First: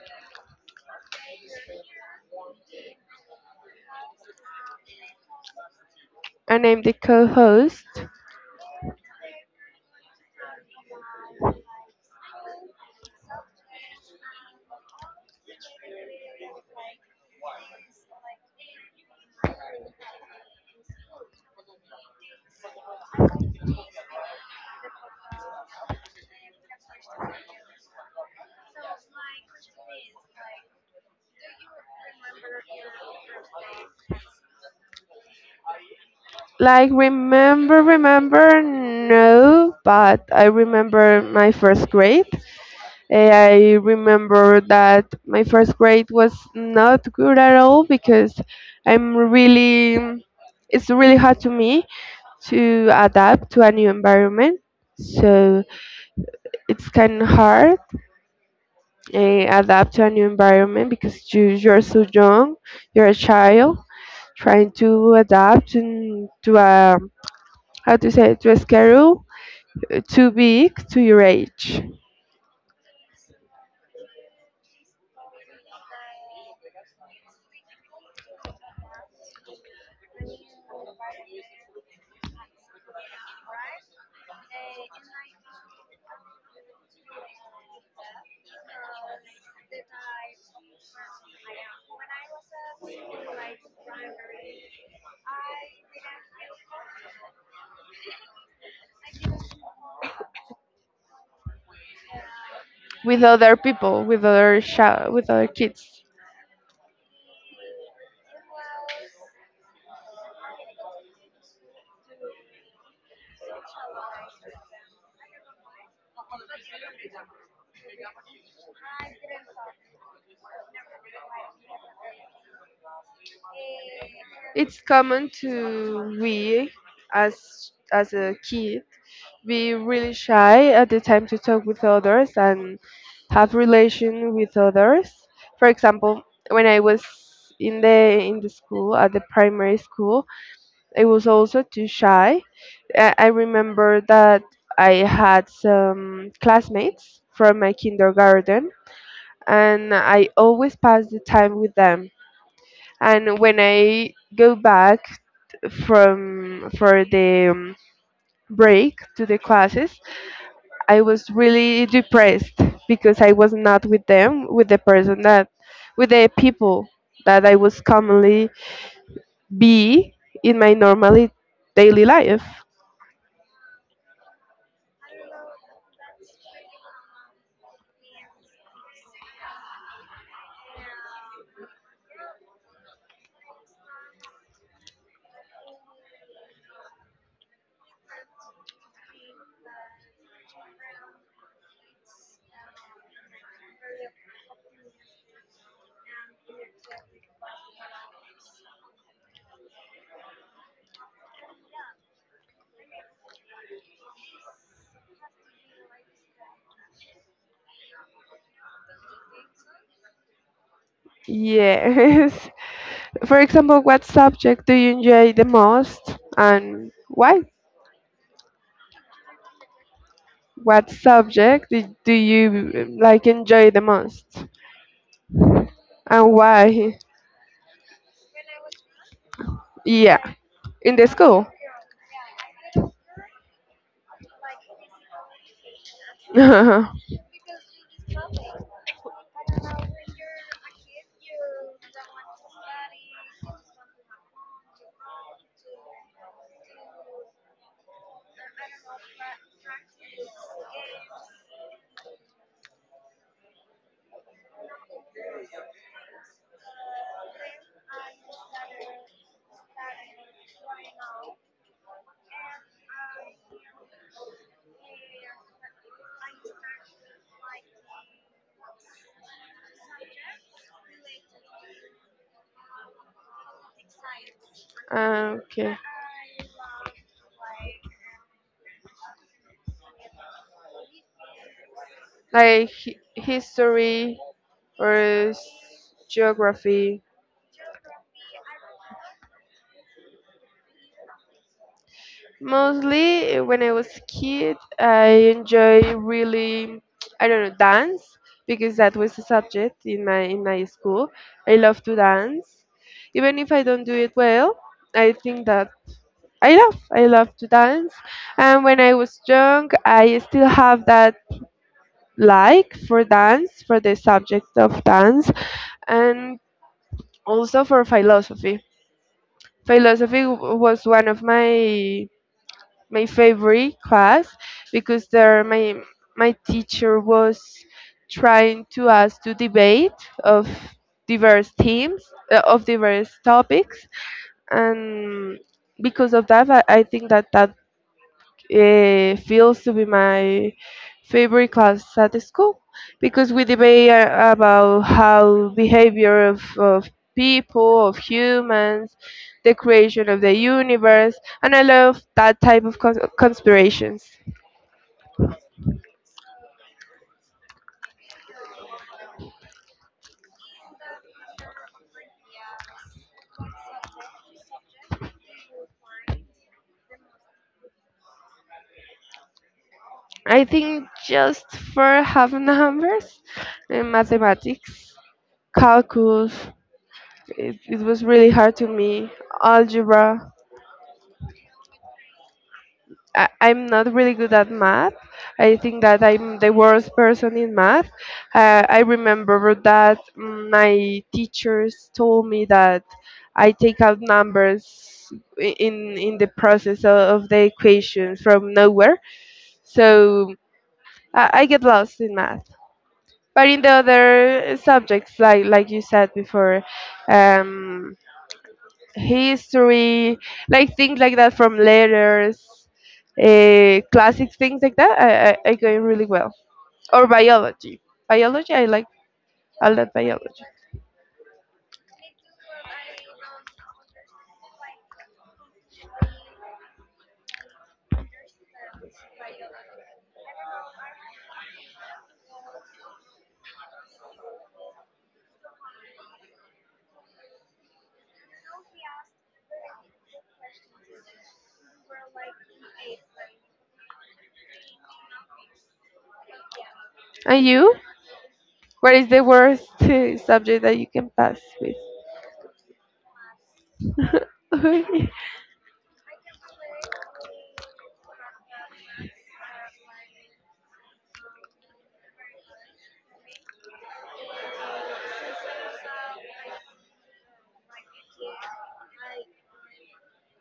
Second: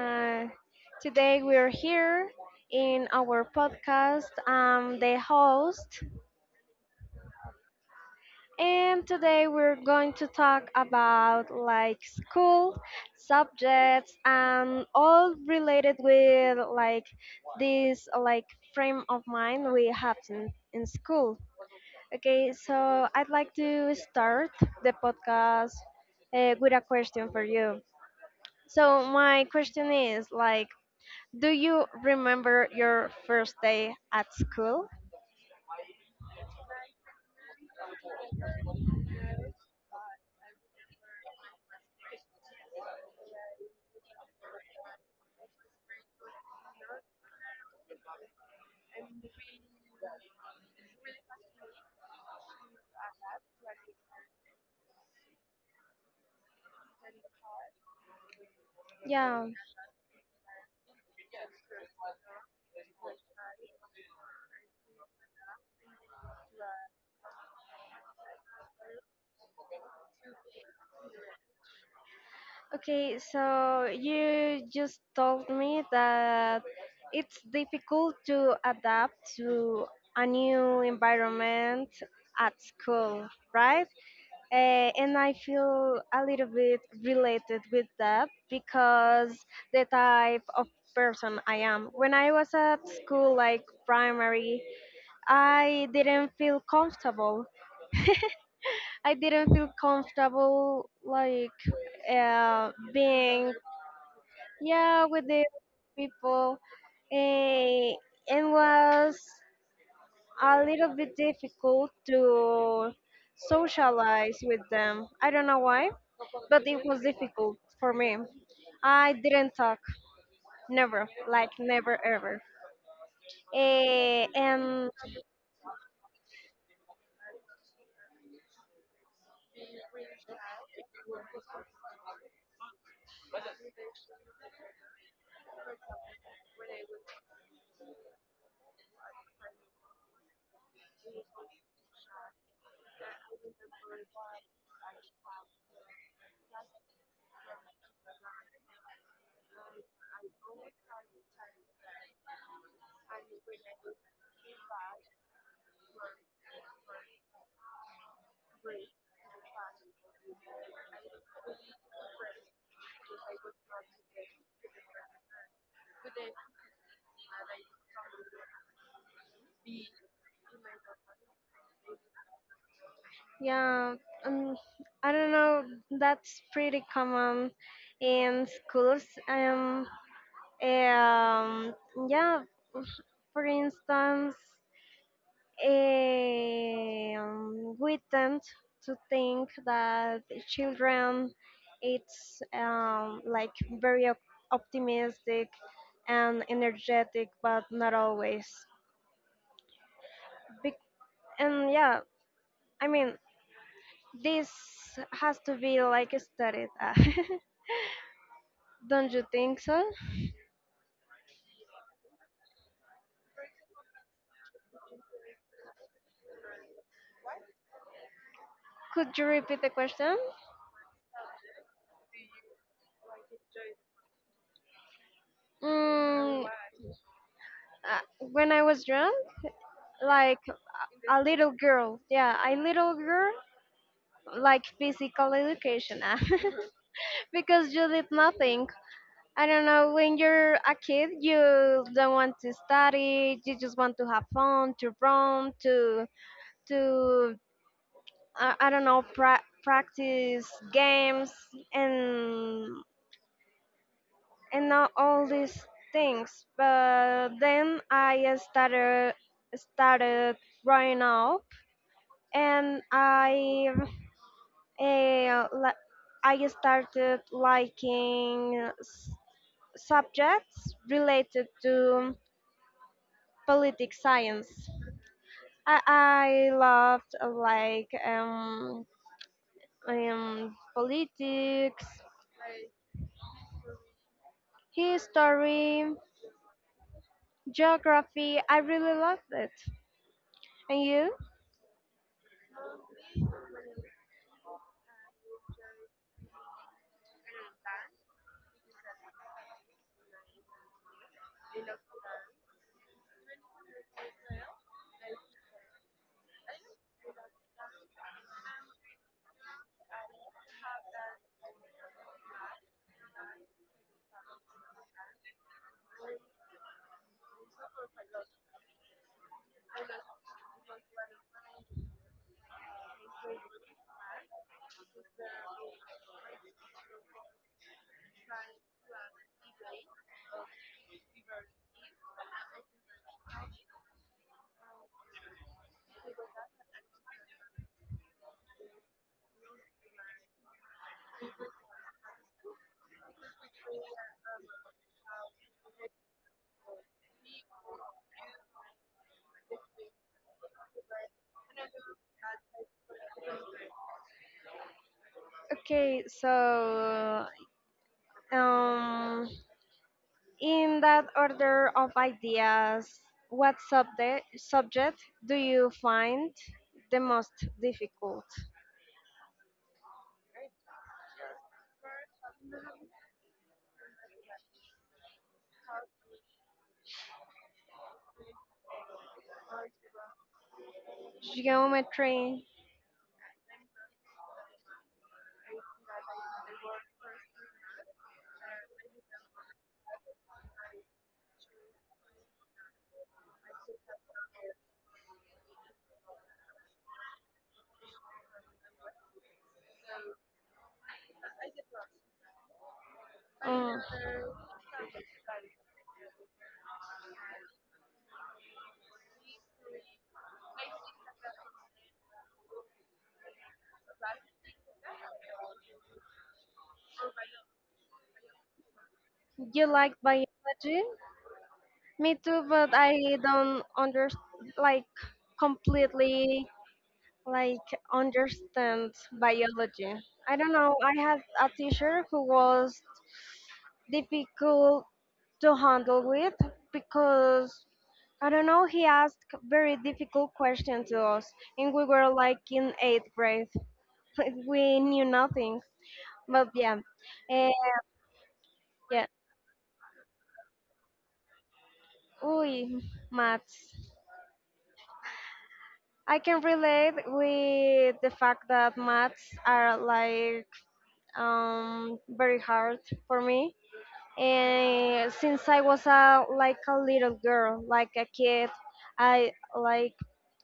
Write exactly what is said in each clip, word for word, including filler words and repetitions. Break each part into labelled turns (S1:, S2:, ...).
S1: Uh, today we're here in our podcast. I'm the host,
S2: And I'm the co-host.
S1: and today we're going to talk about like school subjects and all related with like this like frame of mind we have in, in school. Okay, so I'd like to start the podcast uh, with a question for you. So my question is like, do you remember your first day at school?
S2: Like remember, remember, no, but I remember my first grade. Eh, I remember that my first grade was not good at all because I'm really, it's really hard to me to adapt to a new environment. So it's kind of hard eh,
S1: Yeah.
S2: adapt to a new environment because you you're so young, you're a child trying to adapt and to a how to say to schedule uh, too big to your age
S1: Okay, so you just told me that it's difficult to adapt to a new environment at school, right? Uh, and I feel a little bit related with that because the type of person I am. When I was at school, like primary, I didn't feel comfortable I didn't feel comfortable like uh,
S2: with
S1: being,
S2: other people with other sh
S1: yeah, with
S2: with
S1: the
S2: other kids.
S1: people, and it was a little bit difficult to socialize with them. I don't know why, but it was difficult for me. I didn't talk, never, like never ever. Eh,
S2: It's
S1: and
S2: common to we as as a kid be really shy at the time to talk with others and have relation with others. For example, when I was in the in the school at the primary school, I was also too shy. I, I remember that I had some classmates from my kindergarten, and I always passed the time with them. And when I go back from for the um, break to the classes, I was really depressed because I was not with them, with the person that, with the people that I was commonly be in my normally daily life.
S1: yeah, um, I don't know, that's pretty common in schools. Um, Um, yeah, for instance, um, we tend to think that children it's um, like very op- optimistic and energetic, but not always. Be- and yeah, I mean this has to be like studied. Don't you think so?
S2: Yes. For example, what subject do you enjoy the most and why?
S1: Could you repeat the question?
S2: What subject do do you uh, like enjoy the most and
S1: Mm, uh,
S2: why?
S1: when I was young,
S2: Yeah,
S1: like
S2: in the
S1: a
S2: school.
S1: little girl, yeah, a little girl, like physical education, ah. Because you did nothing. I don't know, when you're a kid, you don't want to study, you just want to have fun, to run, to to i, I don't know, pra- practice games, and and not all these things. But then I started started growing up, and i Eh, li- I started liking s- subjects related to politics science.
S2: Okay.
S1: I, I loved uh, like um, um, politics,
S2: Like hi- history or
S1: history,
S2: geography.
S1: geography. I really loved it. And you?
S2: Mostly uh, when I was kid, I enjoy really, I don't know, dance because that was a subject in my in my school. I love to dance, even if I don't do it well. I think that I love I love to dance, and when I was young, I still have that like for dance for the subject of dance, and also for philosophy. Philosophy w- was one of my my favorite class because there my my teacher was trying to us to debate of diverse themes uh, of diverse topics and because of that I I think that that uh, feels to be my favorite class at school because we debate uh, about how behavior of, of people, of humans, the creation of the universe, and I love that type of cons- conspirations.
S1: Okay, so um, in that order of ideas, what subject, subject do you find the most difficult?
S2: I think just for having numbers in mathematics, calculus, it, it was really hard to me, algebra.
S1: Geometry.
S2: I, I'm not really good at math. I think that I'm the worst person in math. Uh, I remember that mm, my teachers told me that I take out numbers i- in in the process of, of the equation from nowhere. So I, I get lost in math. But in the
S1: Uh,
S2: other subjects, like like you said before, um, history, like things like that from letters, uh, classic things like that. I, I, I go really well. Or biology. Biology, I like
S1: You
S2: all
S1: like
S2: that biology.
S1: biology? Me too, but I don't under like completely like understand biology. I don't know. I had a teacher who was difficult to handle with because I don't know, he asked very difficult questions to us, and we were like in eighth grade. We knew nothing. But yeah,
S2: And
S1: eh,
S2: you? What
S1: yeah.
S2: is the worst uh, subject that you can pass with?
S1: Uy, maths. I can relate with the fact that maths are like um, very hard for me. And since I was a like a little girl, like a kid, I like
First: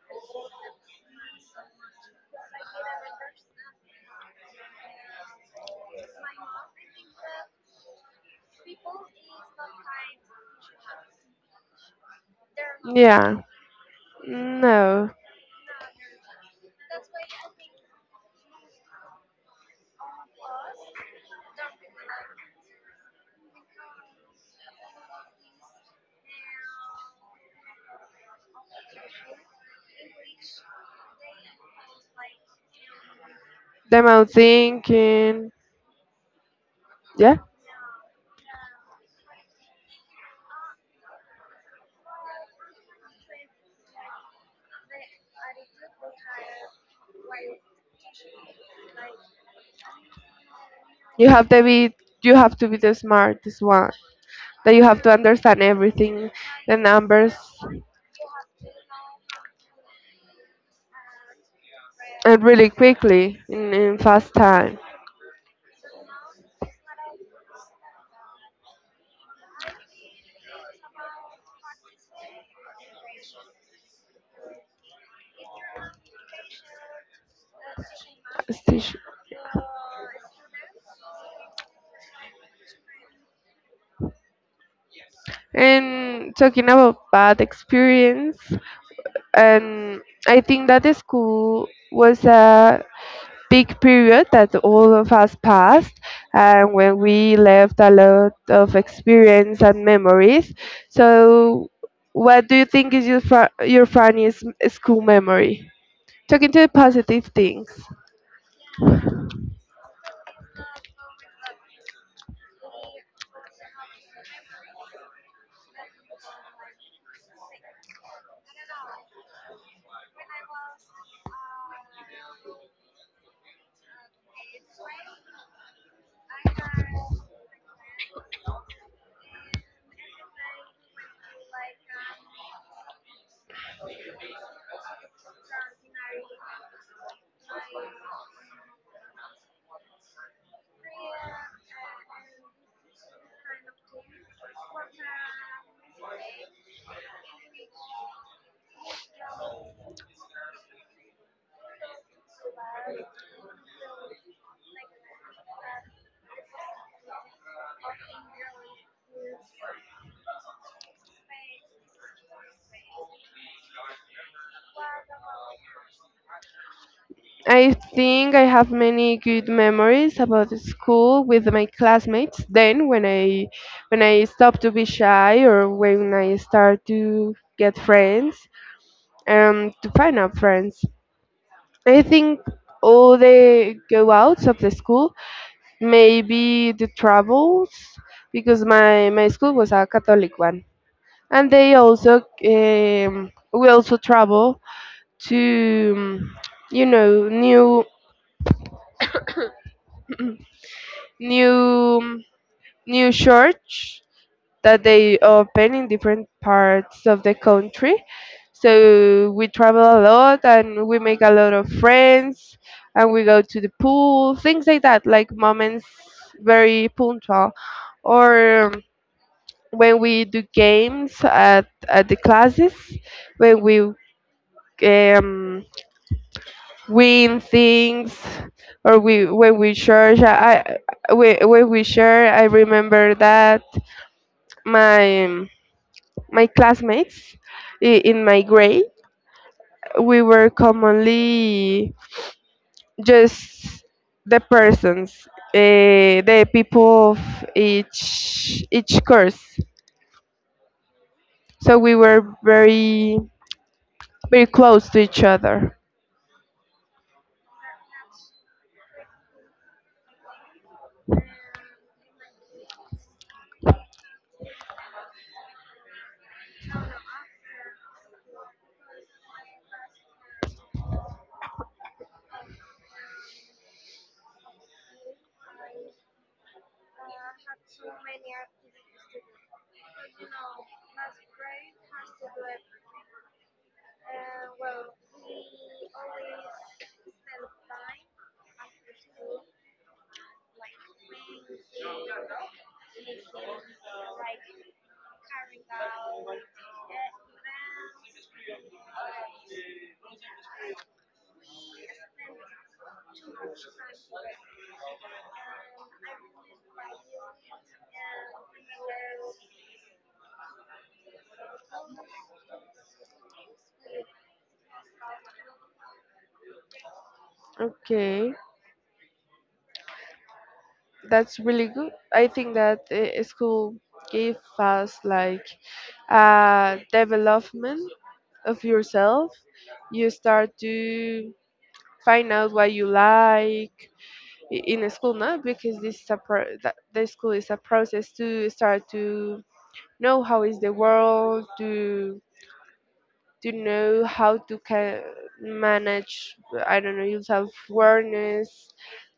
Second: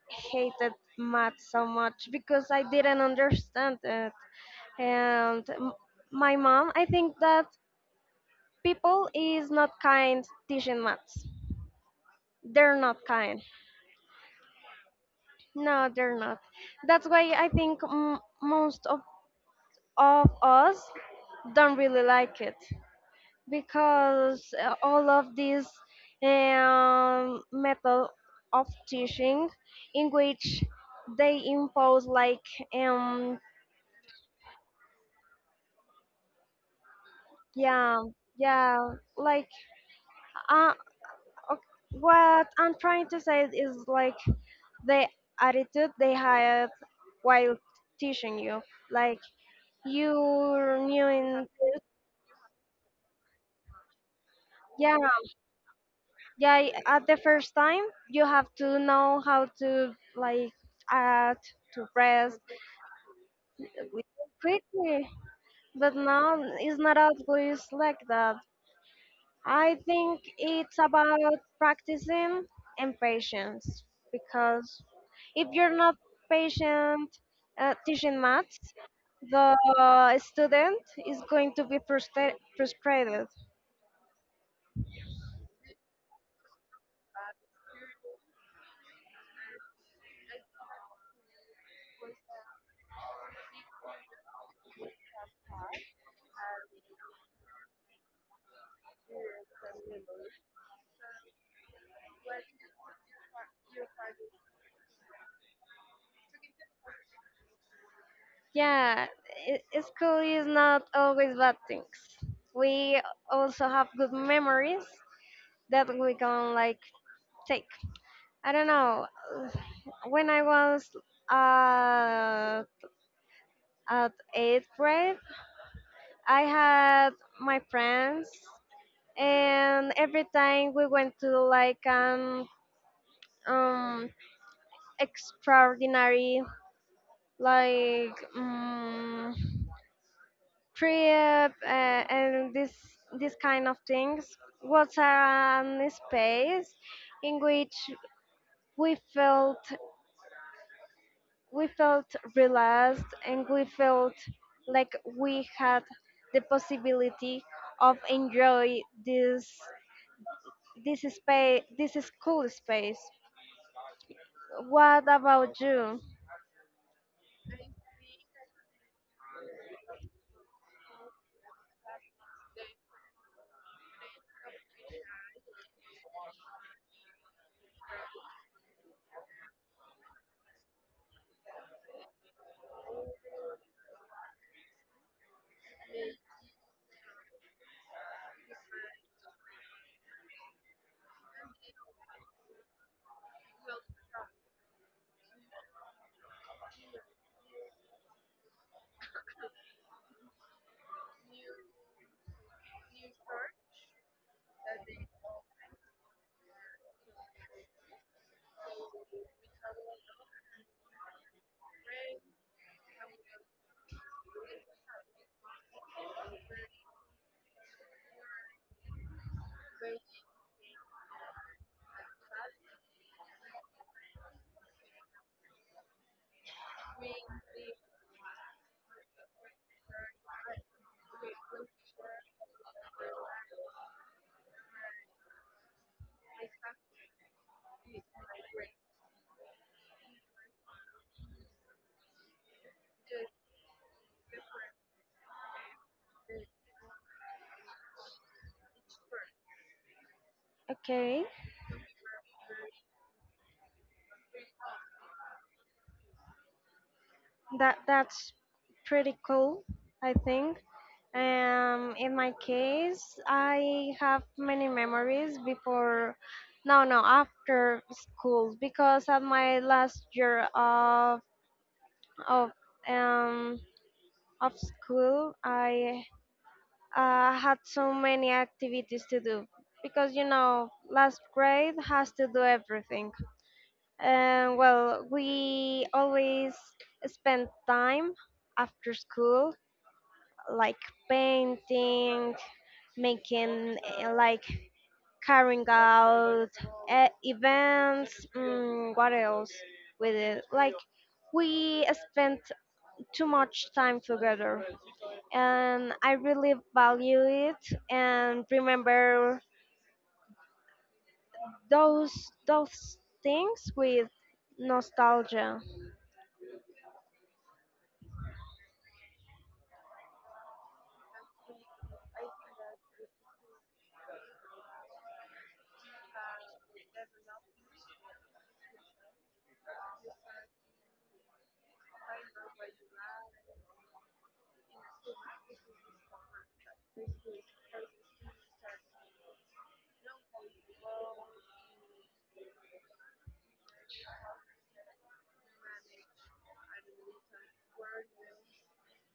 S1: hated math so much because I didn't understand it. And m- my mom, I think that people is not kind teaching maths. They're not
S2: Yeah.
S1: kind.
S2: No,
S1: No, they're not. That's why I think m- most of, of us don't really like it because uh, all of this um, method of teaching in which they impose like um,
S2: the amount thinking. Yeah,
S1: Yeah, yeah. Like, uh, ok- what I'm trying to say is like the attitude they had while teaching you. Like, you're new
S2: you
S1: in,
S2: have to
S1: this-
S2: be you have to be the smartest one. That you
S1: yeah,
S2: have to understand everything,
S1: yeah. y-
S2: the
S1: At the
S2: numbers,
S1: first time, you have to know how to like add to press
S2: and really quickly in, in
S1: with-
S2: fast time.
S1: quickly. But now it's not always like that. I think it's about practicing and patience because if you're not patient uh, teaching maths,
S2: Stitch.
S1: the student is going to be frustra- frustrated.
S2: And talking about bad experience, and I think that the school was a big period that all of us passed and when we left a lot of experience and memories. So, what do you think is your, fr- your funniest school memory? Talking to the positive things.
S1: Yeah, i- i- school is not always bad things. We also have good memories that we can like take. I don't know. When I was uh, at eighth grade, I had my friends, and every time we went to like an um, extraordinary like um, trip uh, and this this kind of things was an space in which we felt we felt relaxed, and we felt like we had the possibility of enjoy this. This is space, this is cool space. What about you?
S2: I think I have many good memories about the school with my classmates. Then, when I when I stopped to be shy or when I start to get friends, um, to find out friends. I think all the go outs of the school, maybe the travels, because my my school was a Catholic one, and they also um, we also travel to um, you know new new new church that they open in different parts of the country. So we travel a lot and we make a lot of friends and we go to the pool, things like that, like moments very punctual. Or um, when we do games at, at the classes, when we um, win things or we when we share, I, I- when when we share, I remember that my My classmates i- in my grade, we were commonly just the persons, uh, the people of each each course.
S1: Okay,
S2: So we were very very close to each other.
S1: that that's pretty cool, I think. Um, in my case, I have many memories before, no, no, after school because at my last year of of um of school, I uh, had so many activities to do because you know last grade has to do everything. And well, we always spend time after school, like painting, making uh, like carrying out uh, events. Mm, what else with it? Like we spent too much time together, and I really value it and remember those those things with nostalgia.
S2: Okay, that's really good. I think that uh, school gave us like uh, development of yourself. You start to find out what you like, i- in a school now because this is a pro- that the school is a process to start to know how is the world to to know how to ca- manage I don't know your self awareness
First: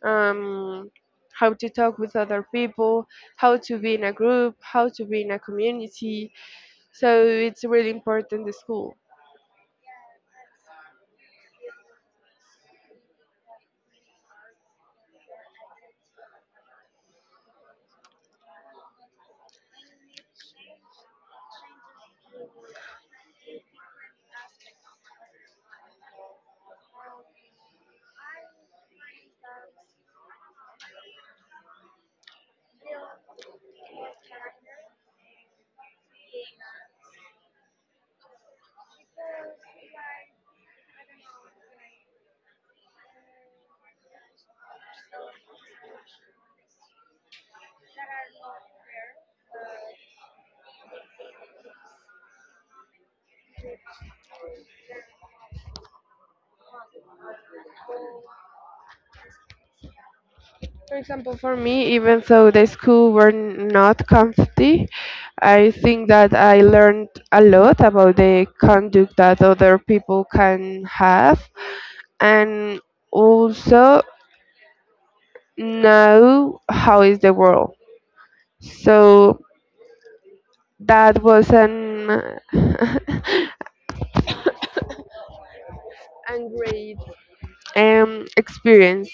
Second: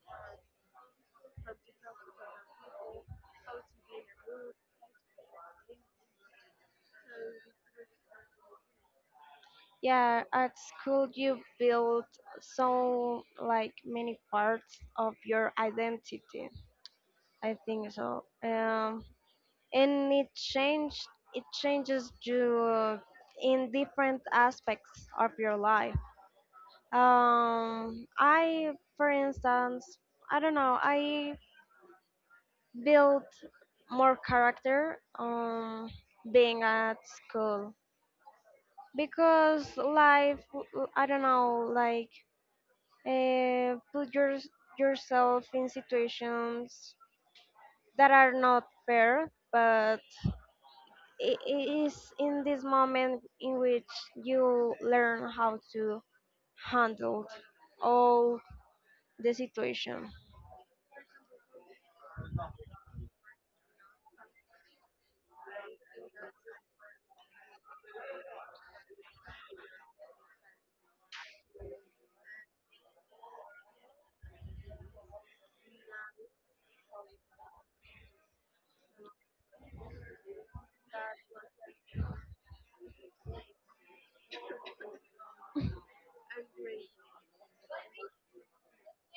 S2: um how to talk with other people, how to be in a group, how to be in a community, so it's really important the school.
S1: Yeah, at school you build so like many parts of your identity. I think so. Um, and it changed. It changes you in different aspects of your life. Um, I, for instance, I don't know. I built more character um being at school because life. I don't know, like uh, put your, yourself in situations that are not fair, but it, it is in this moment in which you learn how to handle all the situation.
S2: For example, for me, even though the school were not comfy, I think that I learned a lot about the conduct that other people can have, and also know how is the world. So that was an a great um, experience.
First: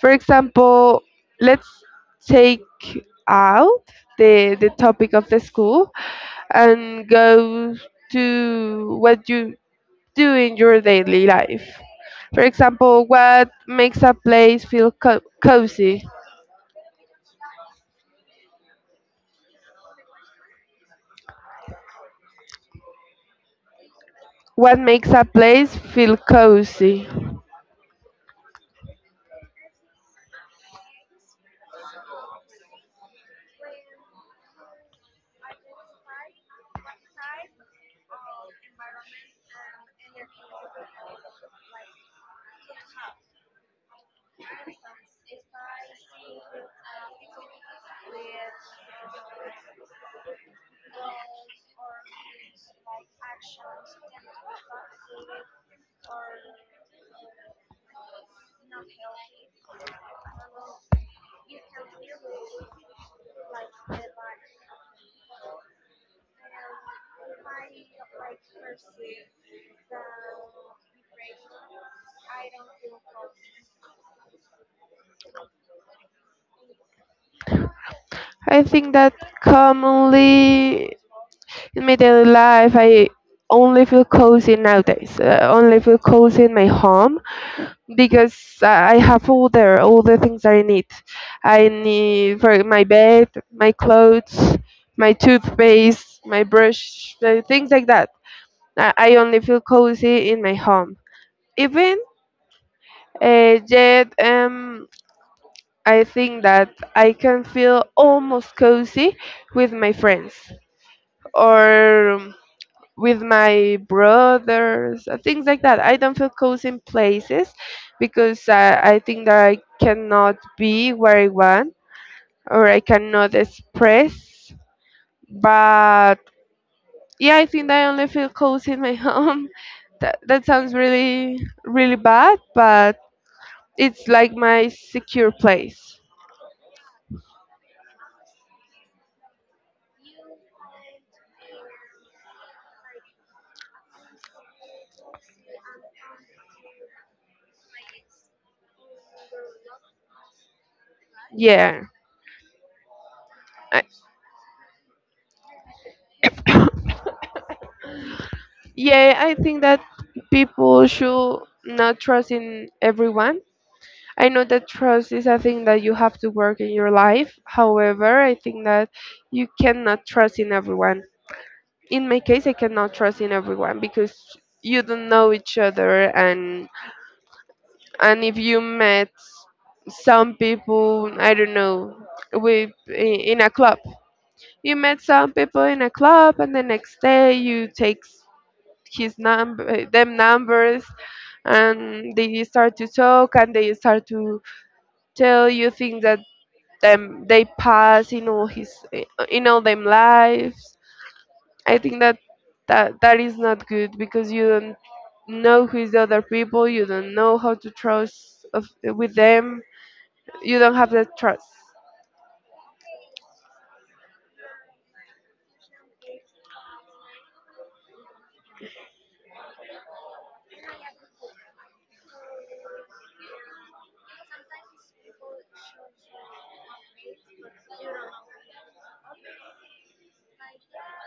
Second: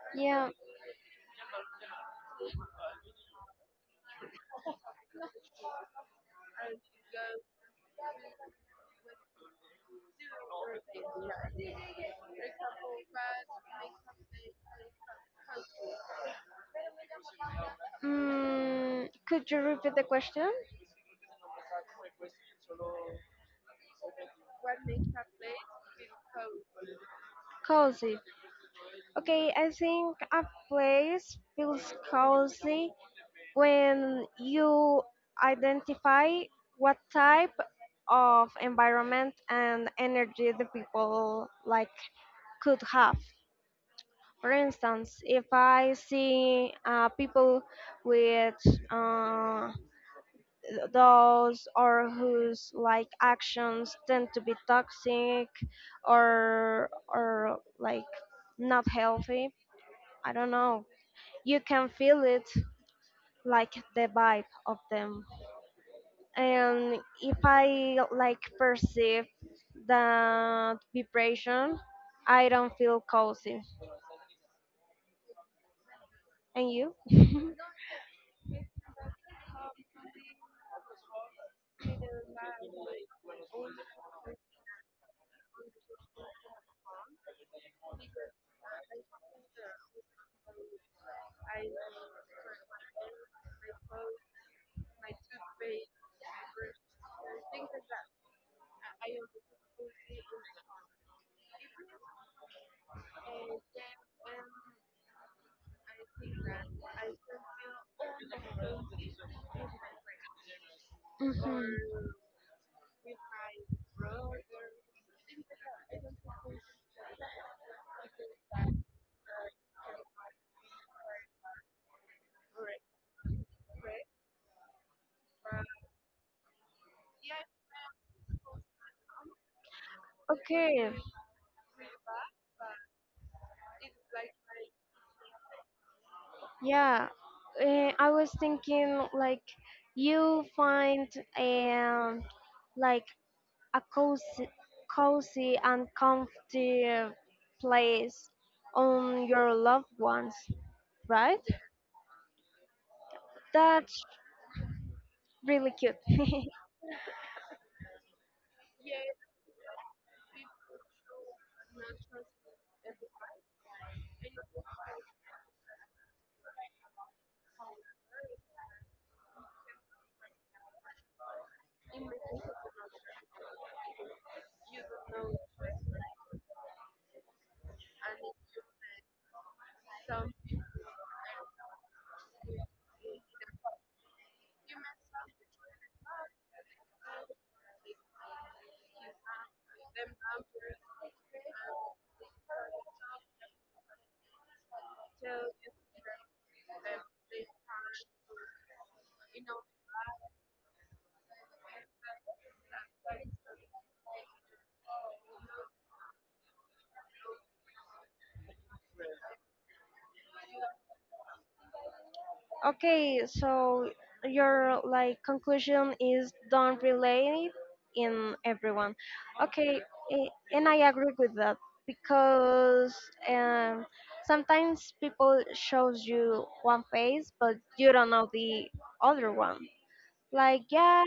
S2: For
S1: Yeah.
S2: example, let's take out the the topic of the school and go to what you do in your daily life. For example, what makes a place feel co- cozy?
S1: Mm, could you repeat the question?
S2: What makes a place feel cozy?
S1: Cozy. Okay, I think a place feels cozy when you identify what type of environment and energy the people like could have. For instance, if I see uh, people with uh, those or whose like actions tend to be toxic, or or like not healthy. I don't know, you can feel it, like the vibe of them, and if I like perceive that vibration, I don't feel cozy. And you?
S2: I think that commonly in my daily life, I only feel cozy nowadays. I only feel cozy in my home because I I have all the all the things that I need. I need for my bed, my clothes, my toothpaste, my brush, uh, things like that. I, I only feel cozy in my home. Even uh, yet, um, I think that I can feel almost cozy with my friends
S1: Hmm.
S2: or with my brothers, uh, things like that. I don't feel cozy in places because I, I think that I cannot be where I want or I cannot express. But yeah, I think that I only feel cozy in my home. That, that sounds
S1: Okay,
S2: really, really bad, but it's like my secure place.
S1: yeah. Uh, I was thinking like you find um like a cozy, cozy and comfy place on your loved ones, right?
S2: Yeah. I,
S1: That's really cute.
S2: yeah, I think that people should not trust in everyone. I know that trust is a thing that you have to work in your life. However, I think that you cannot trust in everyone. In my case, I cannot trust in everyone because you don't know each other, and and if you met some people, I don't know, with i- in a club. You met some people in a club and the next day you take his number them numbers, and they start to talk and they start to tell you things that them they pass in all his in all them lives. I think that that that is not good because you don't know who is the other people, you don't know how to trust of, with them, you don't have that trust.
S1: Okay, so your like conclusion is don't relate in everyone. Okay, a- and I agree with that because um, sometimes people shows you one face but you don't know the other one. Like yeah,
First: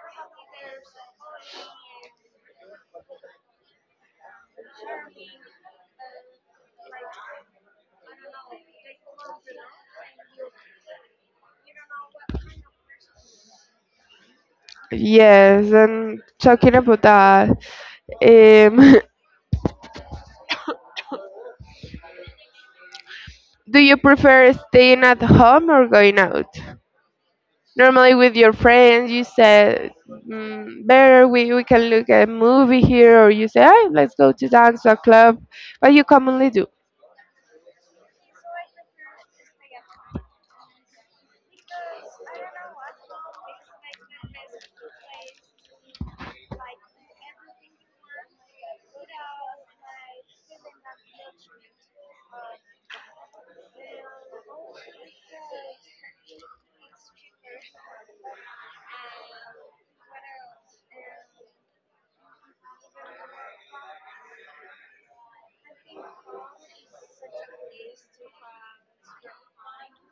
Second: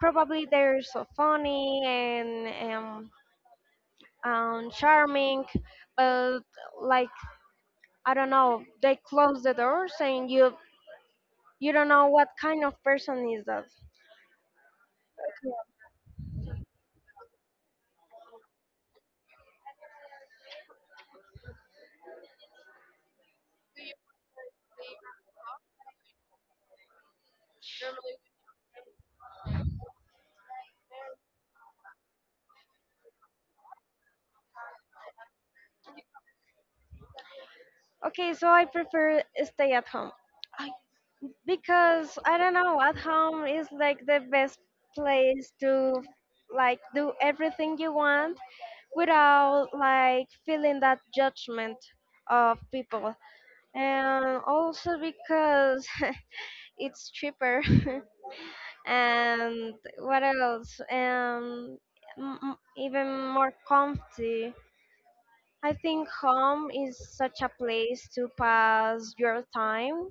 S1: probably they're so funny and um, um charming, but like I don't know, they close the doors and you You don't know what kind of person is that.
S2: Yes, and talking about that um do you prefer staying at home or going out? Normally, with your friends, you said, mm, better we, we can look at a movie here, or you say, "Ah, let's go to dance or club," but you commonly do.
S1: Okay, so I prefer stay at home because I don't know, at home is like the best place to like do everything you want without like feeling that judgment of people. And also because it's cheaper. And what else? Um m- m- even more comfy. I think home is such a place to pass your time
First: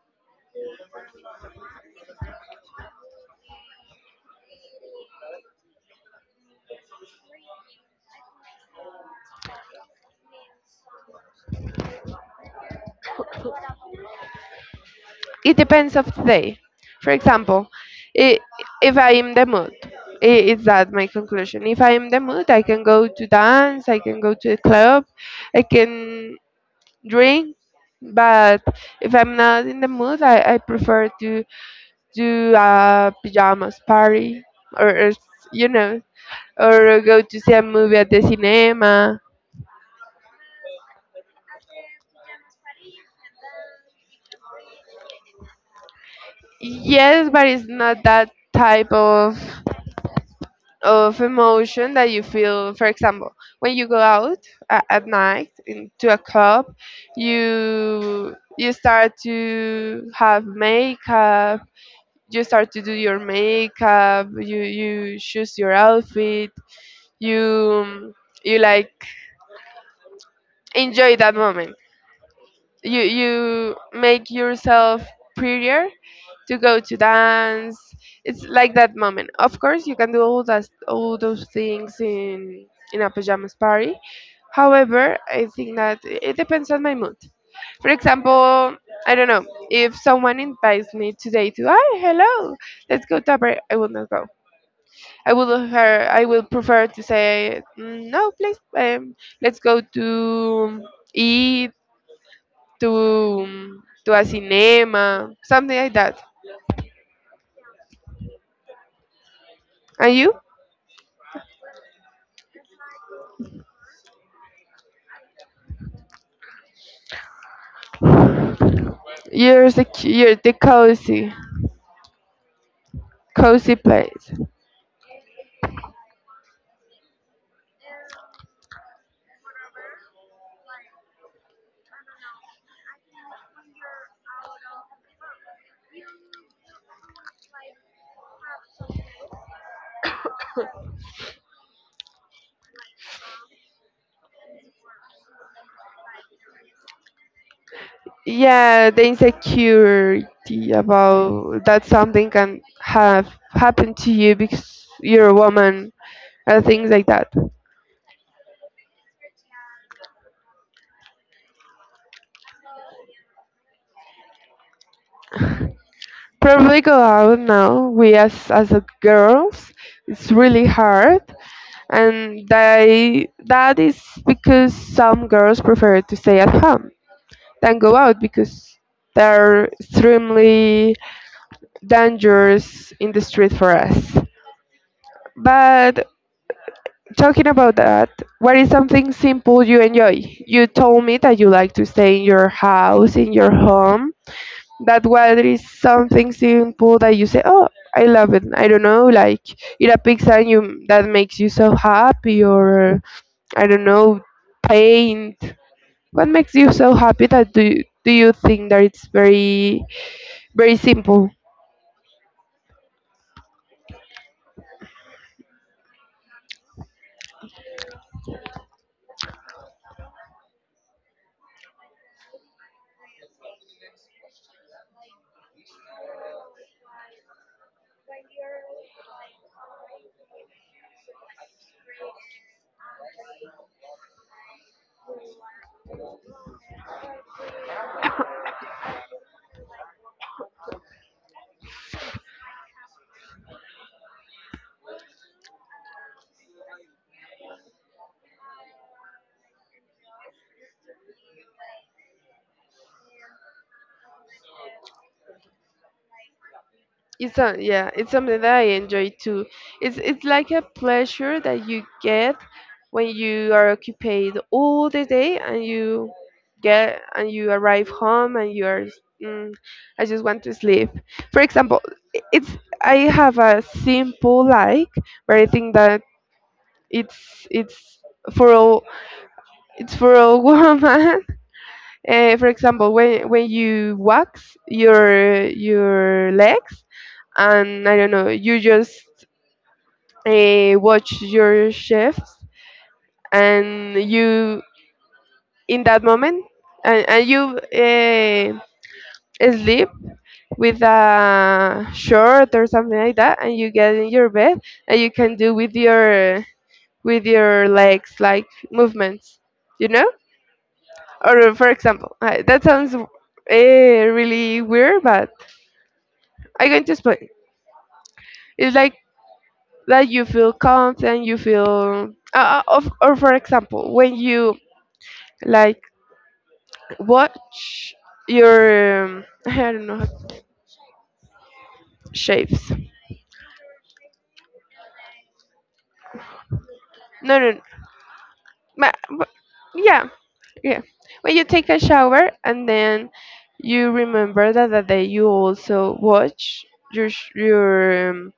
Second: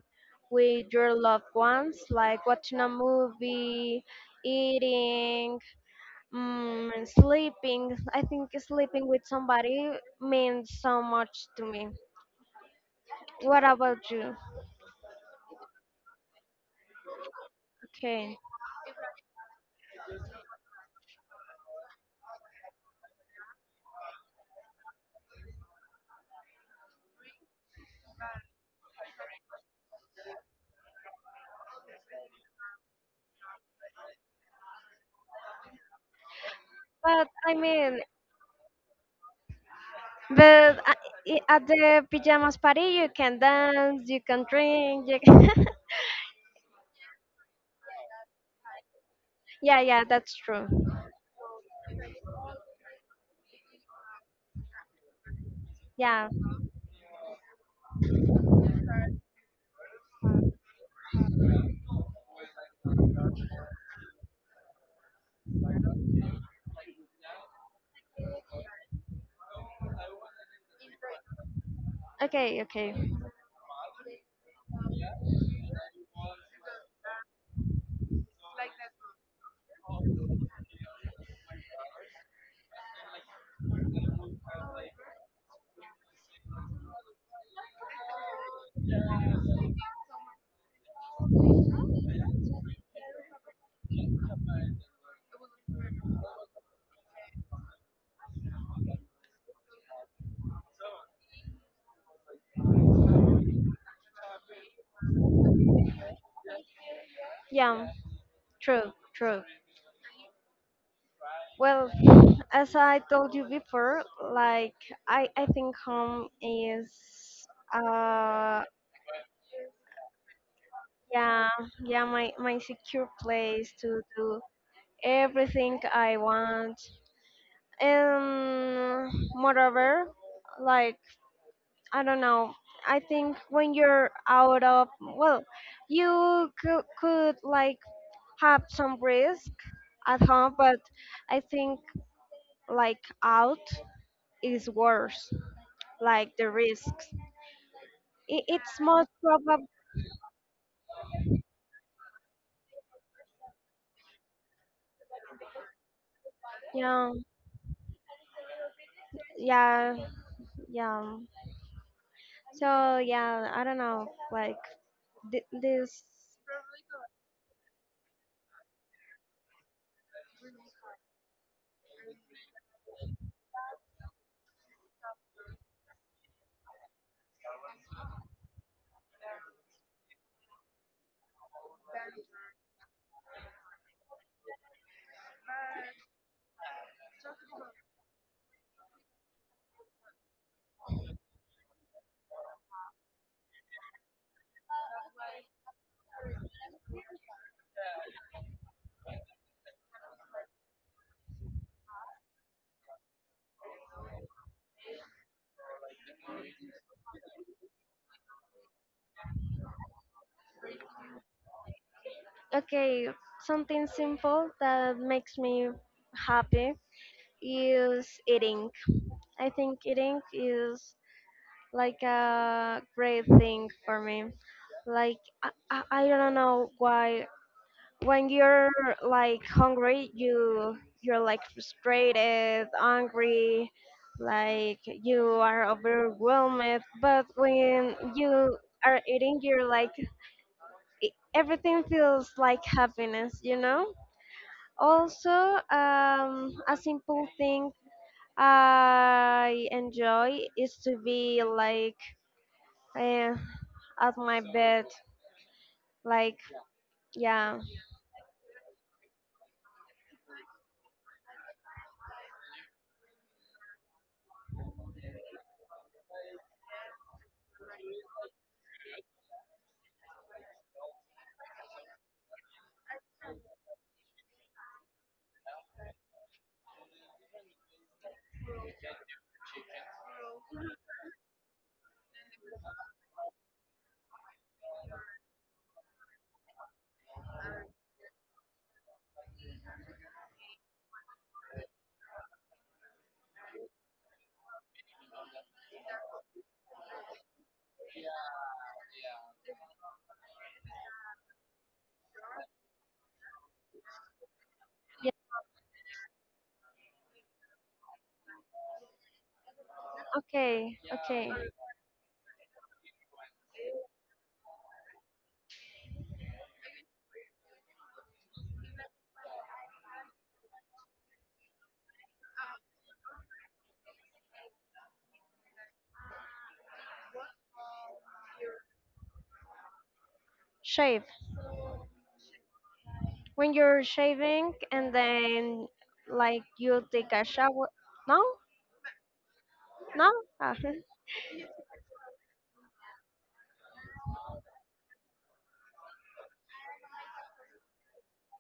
S1: with your loved ones, like watching a movie, eating, mm, and sleeping. I think sleeping with somebody means so much to me. What about you?
S2: It depends of the day. For example,
S1: Okay.
S2: I if I am the mood, i- is that my conclusion? If I am the mood, I can go to dance, I can go to a club, I can drink, but if I'm not in the mood, I, I prefer to do a pajamas party, or, or s- you know, or go
S1: But
S2: to
S1: I
S2: see a movie
S1: mean,
S2: at the cinema.
S1: but uh, i- at the pajamas party, you can dance, you can drink. You can
S2: Yes, but it's not that type of
S1: yeah, yeah, that's true.
S2: of emotion that you feel. For example, when you go out a- at night in, to a
S1: Yeah.
S2: club, you you start to have makeup. You start to do your makeup. You you choose your outfit. You you like enjoy that moment,
S1: Okay, okay.
S2: you you make yourself prettier to go to dance. It's like that moment. Of course you can do all that all those things in in a pajamas party. However, I think that it depends on my mood. For example, I don't know, if someone invites me today to hi, hello, let's go to a party, I will not go. I will her i will prefer to say, "Mm, no please, um, let's go to eat, to to a cinema, something like that."
S1: Yeah. True, true.
S2: And you?
S1: Well, as I told you before, like I, I think home is uh
S2: You're the you're the cozy,
S1: yeah, yeah, my my secure place
S2: cozy
S1: to
S2: place.
S1: do everything I want. And moreover, like I don't know, I think when you're out of well, you could, could like have some risk at home, but I think like out is worse, like the risks. It, it's
S2: Yeah, the
S1: most probably,
S2: insecurity about that something can have happened to you because you're a woman and things like
S1: yeah,
S2: that.
S1: yeah, yeah. So yeah, I don't know, like th- this.
S2: Probably go out now. We as as a girls, it's really hard, and they, that is because some girls prefer to stay at home than go out because they're extremely dangerous in the street for us. But talking about that, what is something simple you enjoy? You told me that you like to stay in your house, in your home. That what is something simple that you say, oh, I love it. I don't know, like eat a pizza and you that makes you so happy, or I don't know, paint. What makes you so happy? That do do you think that it's very Very simple?
S1: Okay, something simple that makes me happy is eating. I think eating is like a great thing for me. Like I, I, I don't know why when you're like hungry you you're like frustrated angry, like you are overwhelmed, but when you are eating you're like e- everything feels like happiness you know Also, um a simple thing I enjoy is to be like, eh, at my bed, like,
S2: It's a,
S1: yeah.
S2: yeah, it's something that I enjoy too. It's it's like a pleasure that you get when you are occupied all the day and you get and you arrive home and you are mm, I just want to sleep. For example, i- it's I have a simple like, but I think that it's it's for all it's for all woman. Uh, for example, when when you wax your your legs and I don't know, you just uh, watch your chefs and you in that moment and, and you uh, sleep with a shirt or something like that and you get in your bed and you can do with your with your legs like movements you know.
S1: Okay, okay.
S2: Or for example uh, that sounds uh, really weird but I'm going to explain. It's like that you feel content, you feel, uh, uh, of, or for example, when you like watch your, um, I don't know, how to-
S1: Shave.
S2: shapes.
S1: When you're shaving and then like you take a
S2: No, no,
S1: shower. No,
S2: but, but
S1: no.
S2: yeah,
S1: Ah,
S2: yeah. When you take a shower and then you remember that the day you also watch your sh- your um,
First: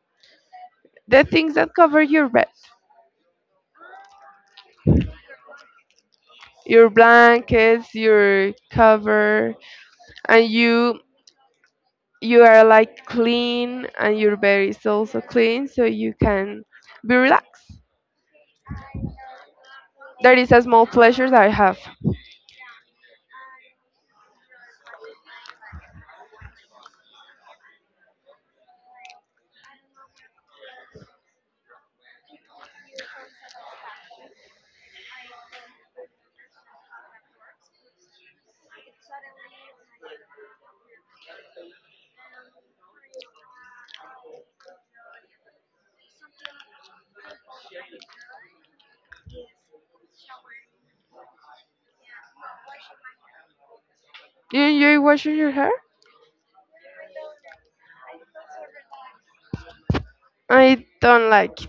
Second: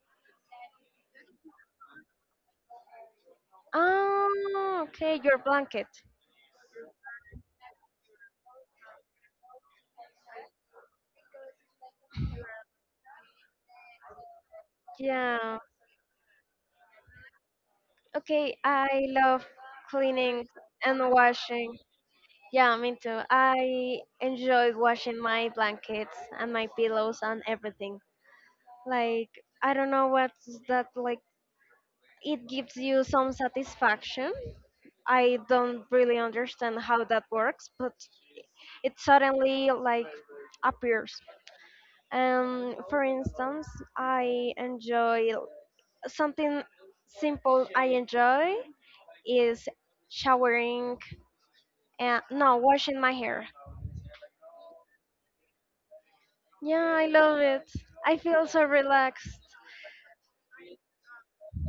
S2: the things that cover your bed,
S1: oh, okay. Your blanket.
S2: your blankets, your cover, and you you are like clean and your bed is also
S1: Yeah.
S2: clean so you can be relaxed.
S1: Okay, I love
S2: That
S1: cleaning
S2: is a small
S1: and
S2: pleasure that I
S1: washing.
S2: have.
S1: Yeah, me too. I enjoy washing my blankets and my pillows and everything. Like I don't know what's that like. It gives you some satisfaction. I don't really understand how that works, but it suddenly like appears. Um, for instance, I enjoy something simple. I enjoy is showering and no washing my hair.
S2: You enjoy washing your hair.
S1: Yeah, I love it. I feel so relaxed.
S2: I don't like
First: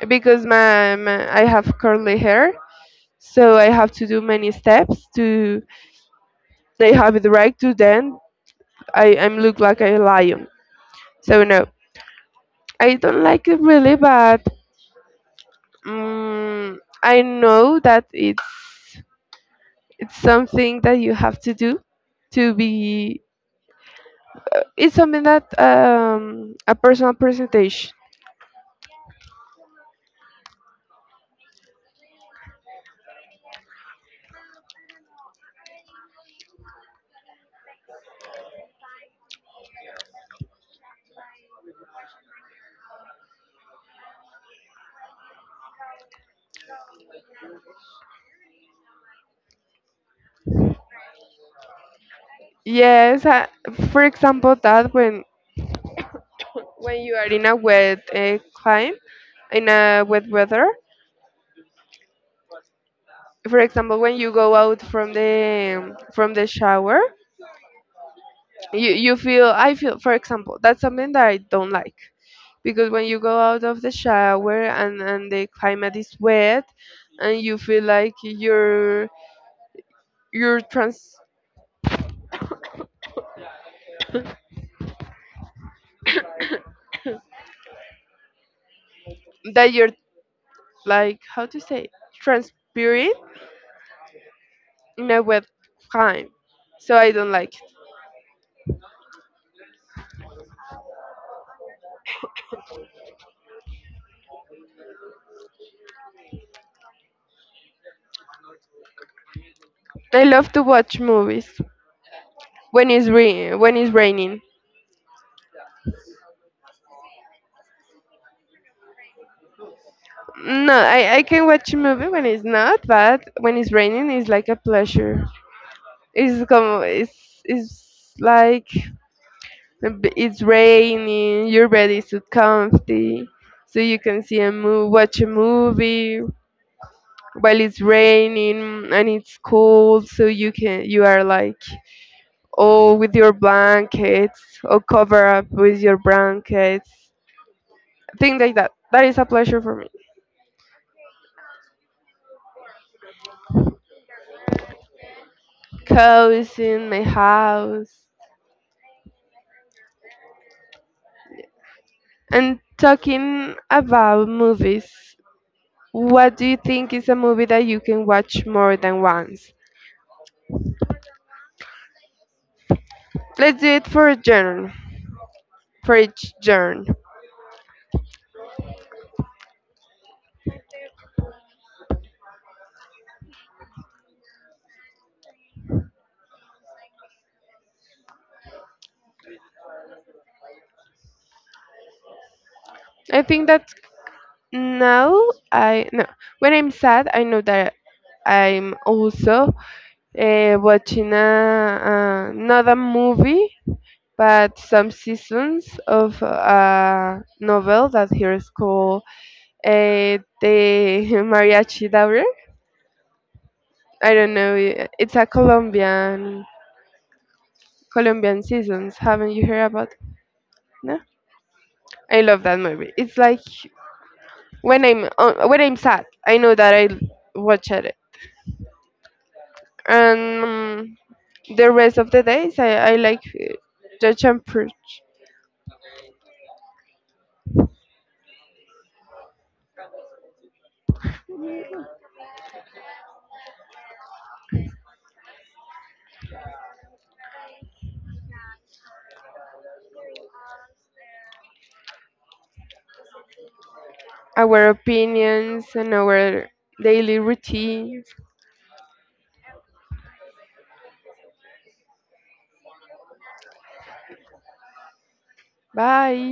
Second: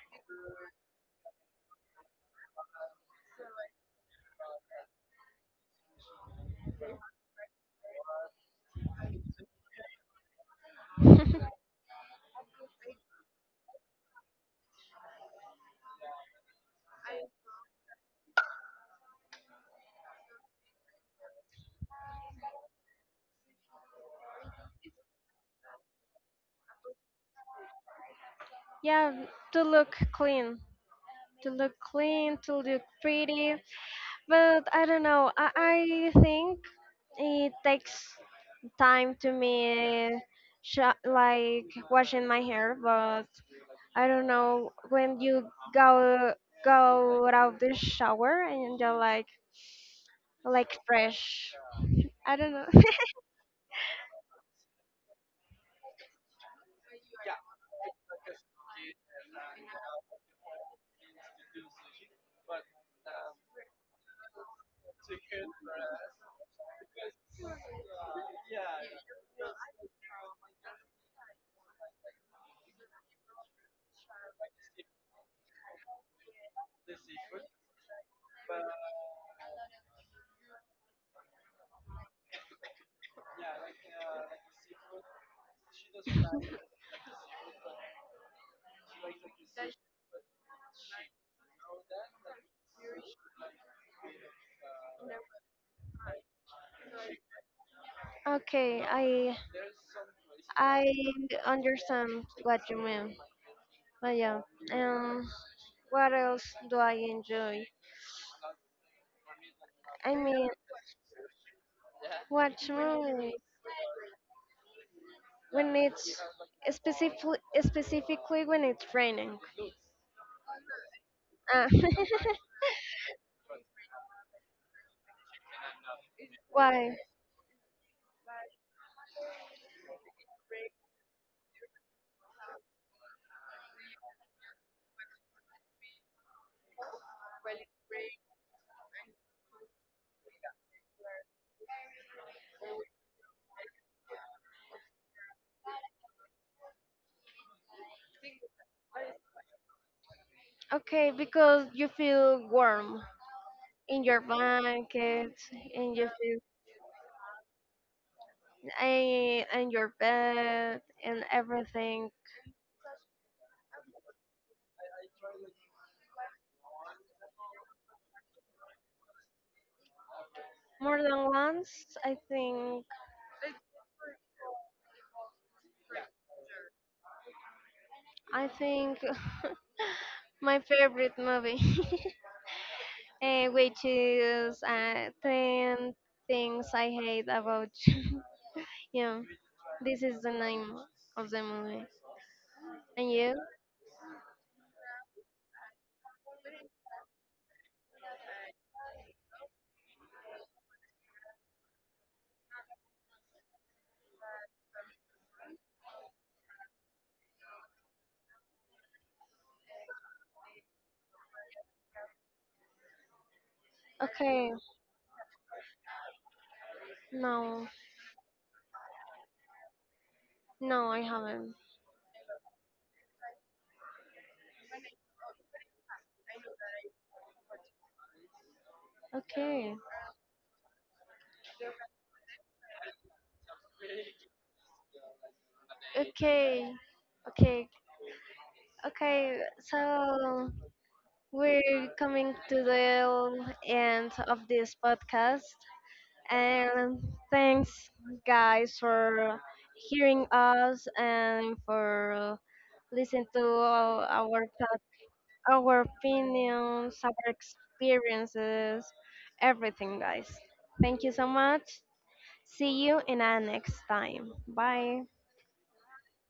S2: it because my, my I have curly hair, so I have to do many steps to they have it right to then i i look like a lion, so no, I don't like it really, but um, I know that it's it's something that you have to do to be. It's something that um, a personal presentation.
S1: Yeah, to look clean, to look clean, to look pretty. But I don't know. I, I think it takes time to me, sho- like washing my hair, but I don't know when you go go out of the shower and you're like like fresh. I don't know.
S2: Yes, uh, for example, that when when you are in a wet uh, climb, in a wet weather, for example, when you go out from the from the shower, you you feel I feel for example that's something that I don't like because when you go out of the shower and and the climate is wet, and you feel like you're you're trans that you're like how to say transpiring. No, a time, so I don't like it.
S1: Okay, I I understand what you mean. But yeah, um, what else do I enjoy? I
S2: I love
S1: mean,
S2: to watch movies
S1: watch
S2: when it's
S1: movies
S2: re- when it's raining.
S1: when it's specifically specifically when it's raining.
S2: No, I, I can
S1: Ah.
S2: watch a movie when it's not, but when it's raining, it's like a pleasure. It's come
S1: Why?
S2: it's it's like a b- it's raining. Your bed is so comfy, so you can see a move, watch a movie while it's raining and it's cold. So you can you are like or with your blankets, or cover up with your blankets, things like that. That is a pleasure for me.
S1: Okay, because you feel warm in your blanket and you feel
S2: Cozy in my house.
S1: and, and your bed and everything.
S2: And talking about movies, what do you think is a movie that you can watch more than once?
S1: More than once, I think
S2: Let's do it for a genre, for each genre.
S1: i think my favorite movie eh, which is uh, ten things I hate about you. Yeah, this is the name of the movie. And
S2: I
S1: you?
S2: think that now I no when I'm sad, I know that I'm also uh, watching a, another movie but some seasons of a novel that here is called uh, the Mariachi Diary. I don't
S1: Okay,
S2: know. i- It's a Colombian
S1: no,
S2: Colombian seasons. Haven't you heard about?
S1: no,
S2: No,
S1: I haven't.
S2: I love that movie. It's like when I'm uh, when I'm sad, I know that I watch it,
S1: Okay,
S2: and um, the rest of the days I, I like uh, judge and preach
S1: okay, okay, okay, so we're coming to the end of this podcast, and thanks, guys, for hearing us and for listening to our our,
S2: our
S1: pod-
S2: opinions
S1: our
S2: and our
S1: opinions,
S2: daily
S1: our
S2: routines.
S1: experiences, everything, guys. Thank you so much. See you in our next time. Bye.
S2: Bye.